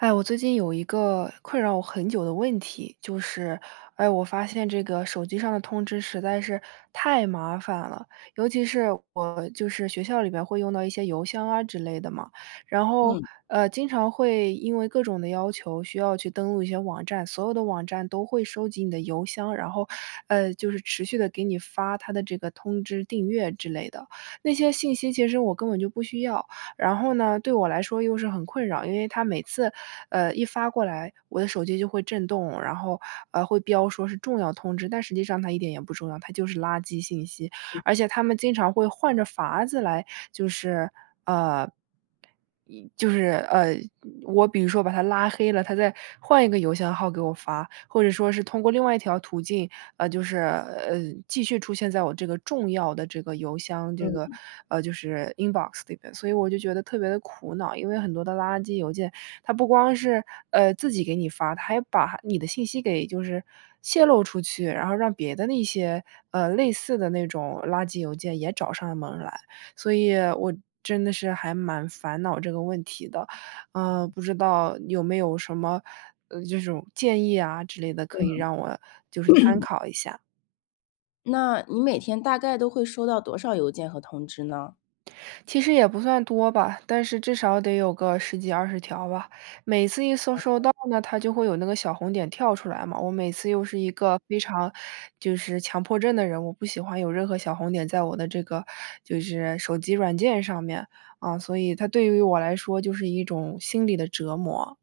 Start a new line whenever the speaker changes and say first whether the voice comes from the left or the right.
right: 哎呀，我最近有一个困扰我很久的问题，就是哎，我发现这个手机上的通知实在是太麻烦了，尤其是我就是学校里面会用到一些邮箱啊之类的嘛，然后，
left: 嗯。
right: 呃，经常会因为各种的要求，需要去登录一些网站，所有的网站都会收集你的邮箱。然后，呃，就是持续地给你发它的这个通知、订阅之类的，那些信息其实我根本就不需要，然后呢，对我来说又是很困扰，因为它每次，呃，一发过来，我的手机就会震动，然后，呃，会标说是重要通知，但实际上它一点也不重要，它就是垃圾信息，
left: 嗯。
right: 而且它们经常会换着法子来，就是呃，一就是，呃，我比如说把它拉黑了，它再换一个邮箱号给我发，或者说是通过另外一条途径，呃，就是呃，继续出现在我这个重要的这个邮箱这
left: 嗯
right: 个，
left: 嗯。
right: 呃，就是 Inbox 里面，所以我就觉得特别地苦恼，因为很多的垃圾邮件，它不光是，呃，自己给你发，它还把你的信息给就是泄露出去，然后让别的那些，呃，类似的那种垃圾邮件也找上门来。所以我真的是还蛮烦恼这个问题的，呃，不知道有没有什么，呃，这种建议啊之类的可以
left: 嗯。
right: 让我，就是参 考一下？
left: 那，你每天大概都会收到多少邮件和通知呢？
right: 其实也不算多吧，但是至少得有个10几、20条吧，每次一搜收
left: 哦。
right: 到呢，它就会有那个小红点跳出来嘛。我每次又是一个非常就是，强迫症的人，我不喜欢有任何小红点在我的这个，就是手机软件上面，嗯，所以它对于我来说就是一种心理的折磨。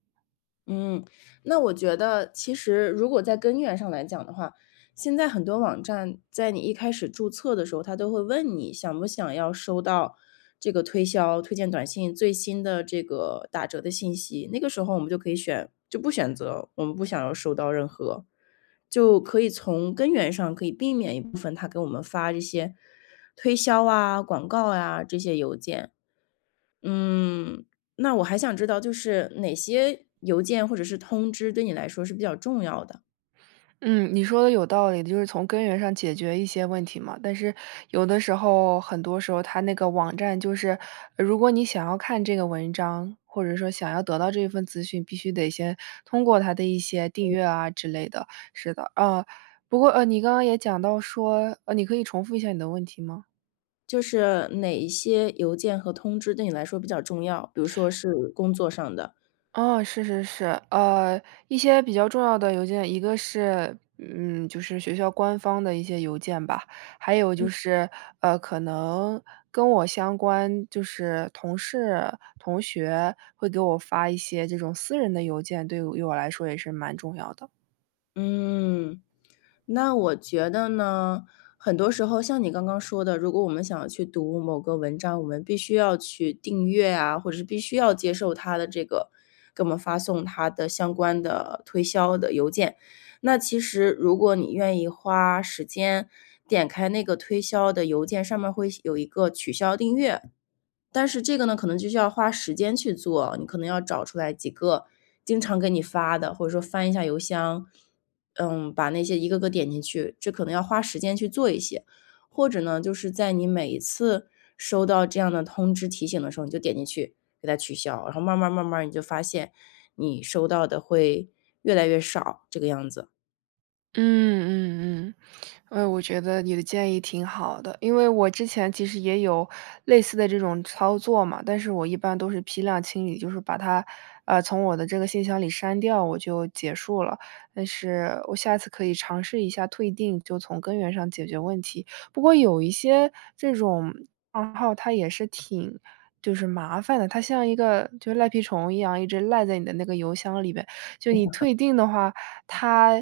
left: 嗯，那我觉得，其实，如果在根源上来讲的话，现在很多网站在你一开始注册的时候，它都会问你：“想不想要收到这个推销、推荐短信、最新的，这个，打折的信息？”那个时候我们就可以选就不选择，我们不想要收到任何。就可以从根源上，可以避免一部分它给我们发这些推销啊、广告啊这些邮件。嗯，那我还想知道，就是，哪些邮件或者是通知，对你来说是比较重要的？
right: 嗯，你说得有道理的，就是从根源上解决一些问题嘛。但是有的时候很多时候它那个网站就是，如果你想要看这个文章，或者说想要得到这份资讯，必须得先通过它的一些订
left: 嗯。
right: 阅啊之类的。是的，嗯，不过呃，你刚刚也讲到说，呃，你可以重复一下你的问题吗？
left: 就是哪一些邮件和通知对你来说比较重要？比如说是工作上的。
right: 哦，是是是。呃，一些比较重要的邮件。一个是，嗯，就是学校官方的一些邮件吧。还有就
left: 嗯。
right: 是，呃，可能跟我相关，就是同事、同学会给我发一些这种私人的邮件，对于于我来说也是蛮重要的。
left: 嗯，那我觉得呢，很多时候像你刚刚说的，如果我们想要去读某个文章，我们必须要去订阅啊，或者是必须要接受它的这个，给我们发送它的相关的推销的邮件。那其实如果你愿意花时间点开那个推销的邮件，上面会显有一个取消订阅。但是这个呢，可能就需要花时间去做，你可能要找出来几个经常给你发的，或者说翻一下邮箱，嗯，把那些一个个点进去，这可能要花时间去做一些。或者呢，就是在你每一次收到这样的通知提醒的时候，你就点进去，给它取消，然后慢儿慢儿慢儿你就发现，你收到的会越来越少，这个样子。
right: 嗯嗯嗯，呃，我觉得你的建议挺好的。因为我之前其实也有类似的这种操作嘛，但是我一般都是批量清理。就是把它，呃，从我的这个信箱里删掉，我就结束了。但是我下次可以尝试一下退订，就从根源上解决问题。不过有一些这种账号，它也是挺就是麻烦的。它像一个就赖皮虫一样，一直赖在你的那个邮箱里边。就是你 退订的话，它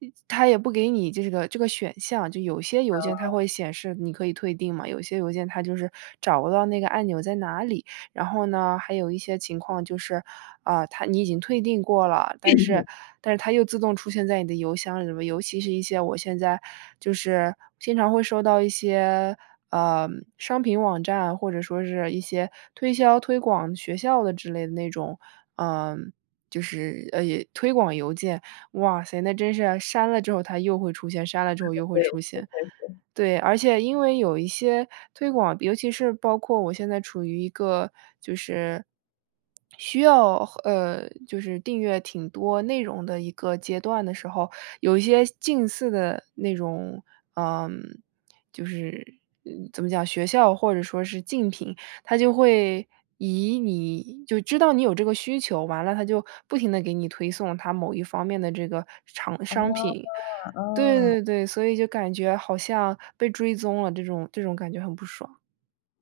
right: 呃，它也不给你这个这个选项。就有些邮件它
left: 哦。
right: 会显示你可以退订嘛，有些邮件它就是找不到那个按钮在哪里。然后呢，还有一些情况就是，啊，它你已经退订过了，但是
left: [unintelligible]
right: 但是它又自动出现在你的邮箱里面。尤其是一些我现在就是经常会收到一些，嗯，商品网站，或者说是一些推销推广学校的之类的那种，嗯，就是，呃，推广邮件。哇塞，那真是，删了之后它又会出现，删了之后
left: [unintelligible]
right: 又会
left: 对，
right: 出
left: 真
right: 现。
left: 的是。
right: 对，而且因为有一些推广，尤其是包括我现在处于一个，就是，需要和呃，就是订阅挺多内容的一个阶段的时候。有一些近似的那种，嗯，就是，呃，怎么讲，学校或者说是竞品，它就会以你就知道你有这个需求，完了它就不停地给你推送它某一方面的这个厂
left: 哦，
right: 商品。对
left: 哦。
right: 对对，所以就感觉好像被追踪了这种这种感觉很不爽。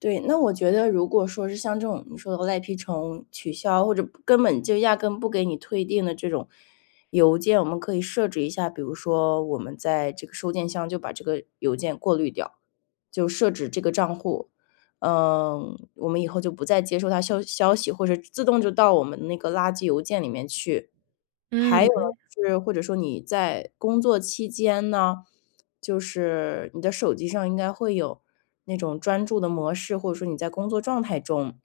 left: 对，那我觉得如果说是像这种你说的赖皮虫，取消，或者不根本就压根不给你退订的这种，邮件。我们可以设置一下，比如说我们在这个收件箱就把这个邮件过滤掉，就设置这个账户。嗯，我们以后就不再接收它消息消息，或者自动就到我们那个垃圾邮件里面去。还有，
right: 嗯。
left: 就是或者说你在工作期间呢，就是，你的手机上应该会有那种专注的模式，或者说你在工作状态中。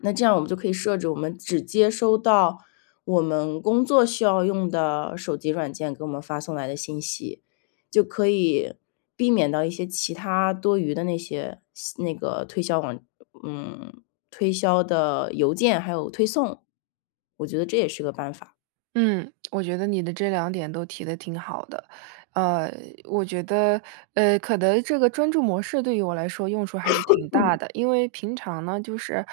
left: 那这样我们就可以设置，我们只接收到我们工作需要用的手机软件，给我们发送来的信息。就可以避免到一些其它多余的那些些那个推销网嗯，推销的邮件还有推送。我觉得这也是个办法。
right: 嗯，我觉得你的这两点都提得挺好的。呃，我觉得，呃，可能这个专注模式，对于我来说用处还是挺大 的。因为平常呢就是，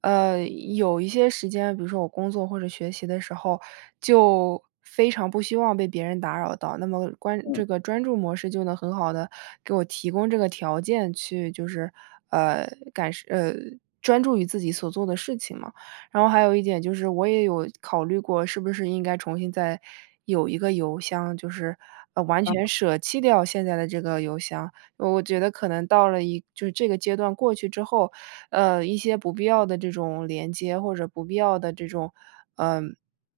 right: 呃，有一些时间，比如说我工作或者学习的时候，就，非常不希望被别人打扰到。那么关
left: 嗯。
right: 这个专注模式就能很好地，给我提供这个条件去就是，呃，感受呃，专注于自己所做的事情嘛。然后还有一点就是，我也有考虑过，是不是应该重新再，有一个邮箱，就是，呃，完
left: 嗯。
right: 全舍弃掉现在的这个邮箱。我觉得可能到了一就是这个阶段过去之后，呃，一些不必要的这种连接，或者不必要的这种呃，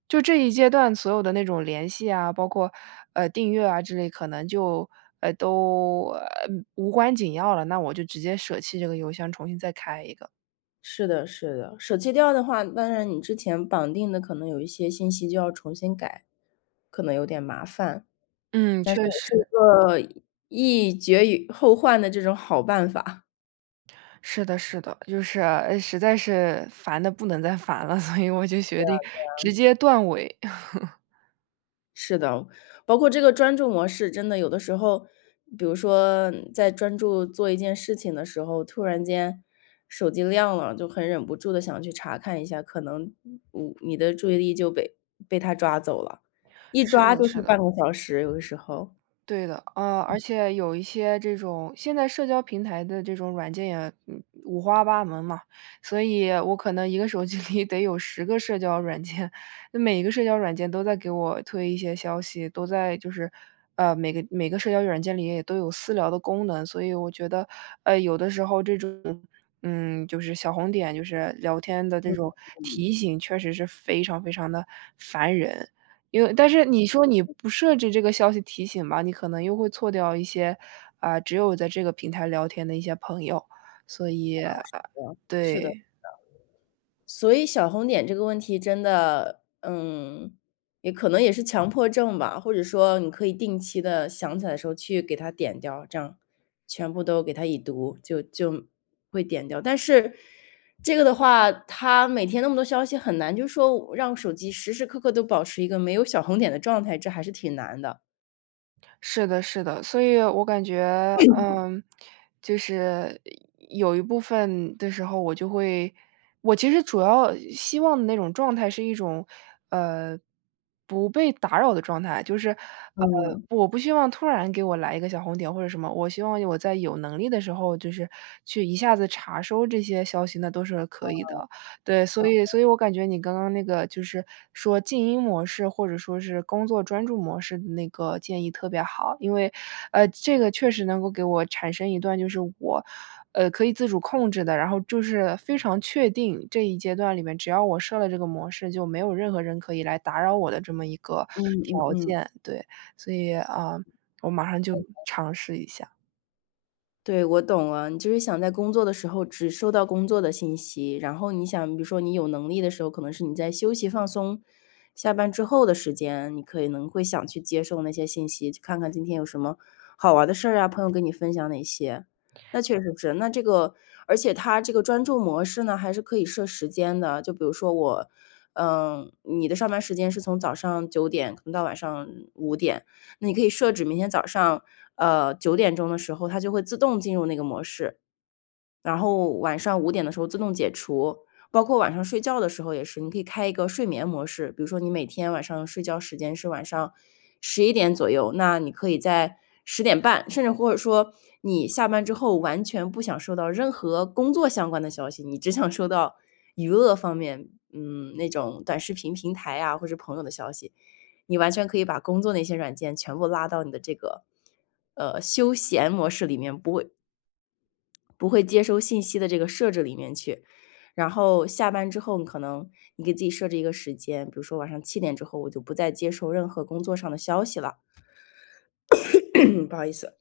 right: 就这一阶段所有的那种联系啊，包括，呃，订阅啊之类，可能就，呃，都，呃，无关紧要了。那我就直接舍弃这个邮箱，重新再开一个。
left: 是的是的。舍弃掉的话，那然你之前绑定的可能有一些信息就要重新改，可能有点麻烦。
right: 嗯，确
left: 但是
right: 实。
left: 也是一个，一绝以后患的这种好办法。
right: 是的是的。就是，呃，实在是烦得不能再烦了，所以我就决
left: 对啊
right: 定
left: 对
right: 直
left: 啊。
right: 接断尾。
left: 是的，包括这个专注模式真的有的时候，比如说，在专注做一件事情的时候，突然间手机亮了，就很忍不住地想去查看一下。可能，你你你的注意力就被被它抓走了，一
right: 是
left: 抓
right: 的
left: 就
right: 是
left: 是
right: 的。
left: 半个小时，有的时候。
right: 对的。嗯，而且有一些这种现在社交平台的这种软件也，嗯，五花八门嘛。所以，我可能1个手机里得有10个社交软件。每一个社交软件都在给我推一些消息。都在就是呃，每个每个社交软件里也都有私聊的功能。所以我觉得，呃，有的时候这种，嗯，就是小红点，就是聊天的这种 提醒，确实是非常非常地烦人。因为但是你说你不设置这个消息提醒吧，你可能又会错掉一些，呃，只有在这个平台聊天的一些朋友，所以
left: 不合
right: 啊，
left: 适哦，是的是的。
right: 对。
left: 所以小红点这个问题真的嗯，也可能也是强迫症吧，或者说，你可以定期地想起来的时候去给它点掉，这样，全部都给它已读。就就会点掉。但是，这个的话，它每天那么多消息很难就是说，让手机时时刻刻都保持一个没有小红点的状态，这还是挺难的。
right: 是的是的。所以我感觉，呃，就是，有有一部分的时候，我就会我其实主要希望那种状态是一种，呃，不被打扰的状态。就是，呃，
left: 嗯。
right: 我不希望突然给我来一个小红点，或者什么。我希望我在有能力的时候，就是，去一下子查收这些消息，那都是可以
left: 嗯，
right: 的。对，所以
left: 嗯。
right: 所以我感觉你刚刚那个就是，说静音模式，或者说是，工作专注模式的那个建议特别好。因为，呃，这个确实能够给我产生一段就是我，呃，可以自主控制的，然后就是，非常确定，这一阶段里面只要我设了这个模式，就没有任何人可以来打扰我的这么一个
left: 嗯嗯
right: 条
left: 嗯。
right: 件。对，所以，呃，我马上就 尝试一下。
left: 对，我懂了。你就是想在工作的时候只收到工作的信息。然后你想比如说你有能力的时候，可能是你在休息放松下班之后的时间，你可以能会想去接受那些信息。去看看今天有什么，好玩的事儿啊，朋友跟你分享哪些。那确实是那这个而且它这个专注模式呢，还是可以设时间的，就比如说我呃，你的上班时间是从早上9点可能到晚上5点。那你可以设置明天早上，呃，9点钟的时候，它就会自动进入那个模式。然后晚上5点的时候自动解除。包括晚上睡觉的时候也是，你可以开一个睡眠模式。比如说你每天晚上睡觉时间是晚上11点左右。那你可以在10点半，甚至或者说，你下班之后完全不想收到任何工作相关的消息。你只想收到，娱乐方面，嗯，那种短视频平台啊，或者朋友的消息。你完全可以把工作那些软件全部拉到你的这个，呃，休闲模式里面，不会不会接收信息的这个设置里面去。然后下班之后，你可能你给自己设置一个时间，比如说晚上7点之后，我就不再接受任何工作上的消息了。不好意思。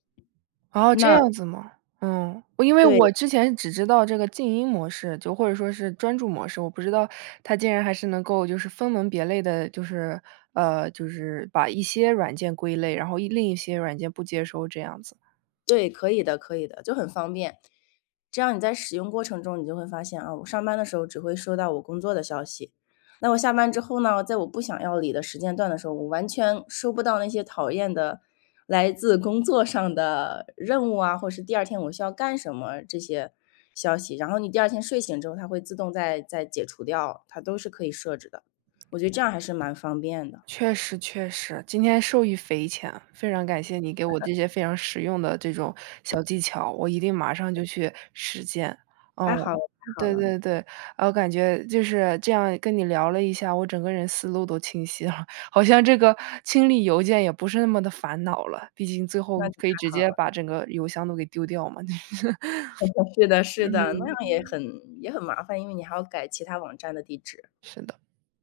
right: 哦，这
left: 那
right: 样子吗？嗯，我因为我
left: 对。
right: 之前只知道这个静音模式，就或者说是专注模式。我不知道，它竟然还是能够就是分门别类的，就是呃，就是，把一些软件归类，然后一另一些软件不接收这样子。
left: 对，可以的可以的。就很方便。这样你在使用过程中你就会发现，哦，我上班的时候只会收到我工作的消息。那我下班之后呢，在我不想要理的时间段的时候，我完全收不到那些讨厌的，来自工作上的任务啊，或者是第2天我需要干什么，这些消息。然后你第2天睡醒之后，它会自动再再解除掉。它都是可以设置的，我觉得这样还是蛮方便的。
right: 确实确实。今天受益匪浅。非常感谢你给我 这些非常实用的这种小技巧，我一定马上就去实践。哦。
left: 太好了太好
right: 对
left: 了。
right: 对对。我感觉就是，这样跟你聊了一下，我整个人思路都清晰了。好像这个，清理邮件也不是那么地烦恼了，毕竟最后
left: 那就
right: 可以
left: 太
right: 直
left: 好
right: 接
left: 了。
right: 把整个邮箱都给丢掉嘛。
left: 是的是的，那样
right: 嗯。
left: 也很也很麻烦，因为你还要改其它网站的地址。
right: 是的。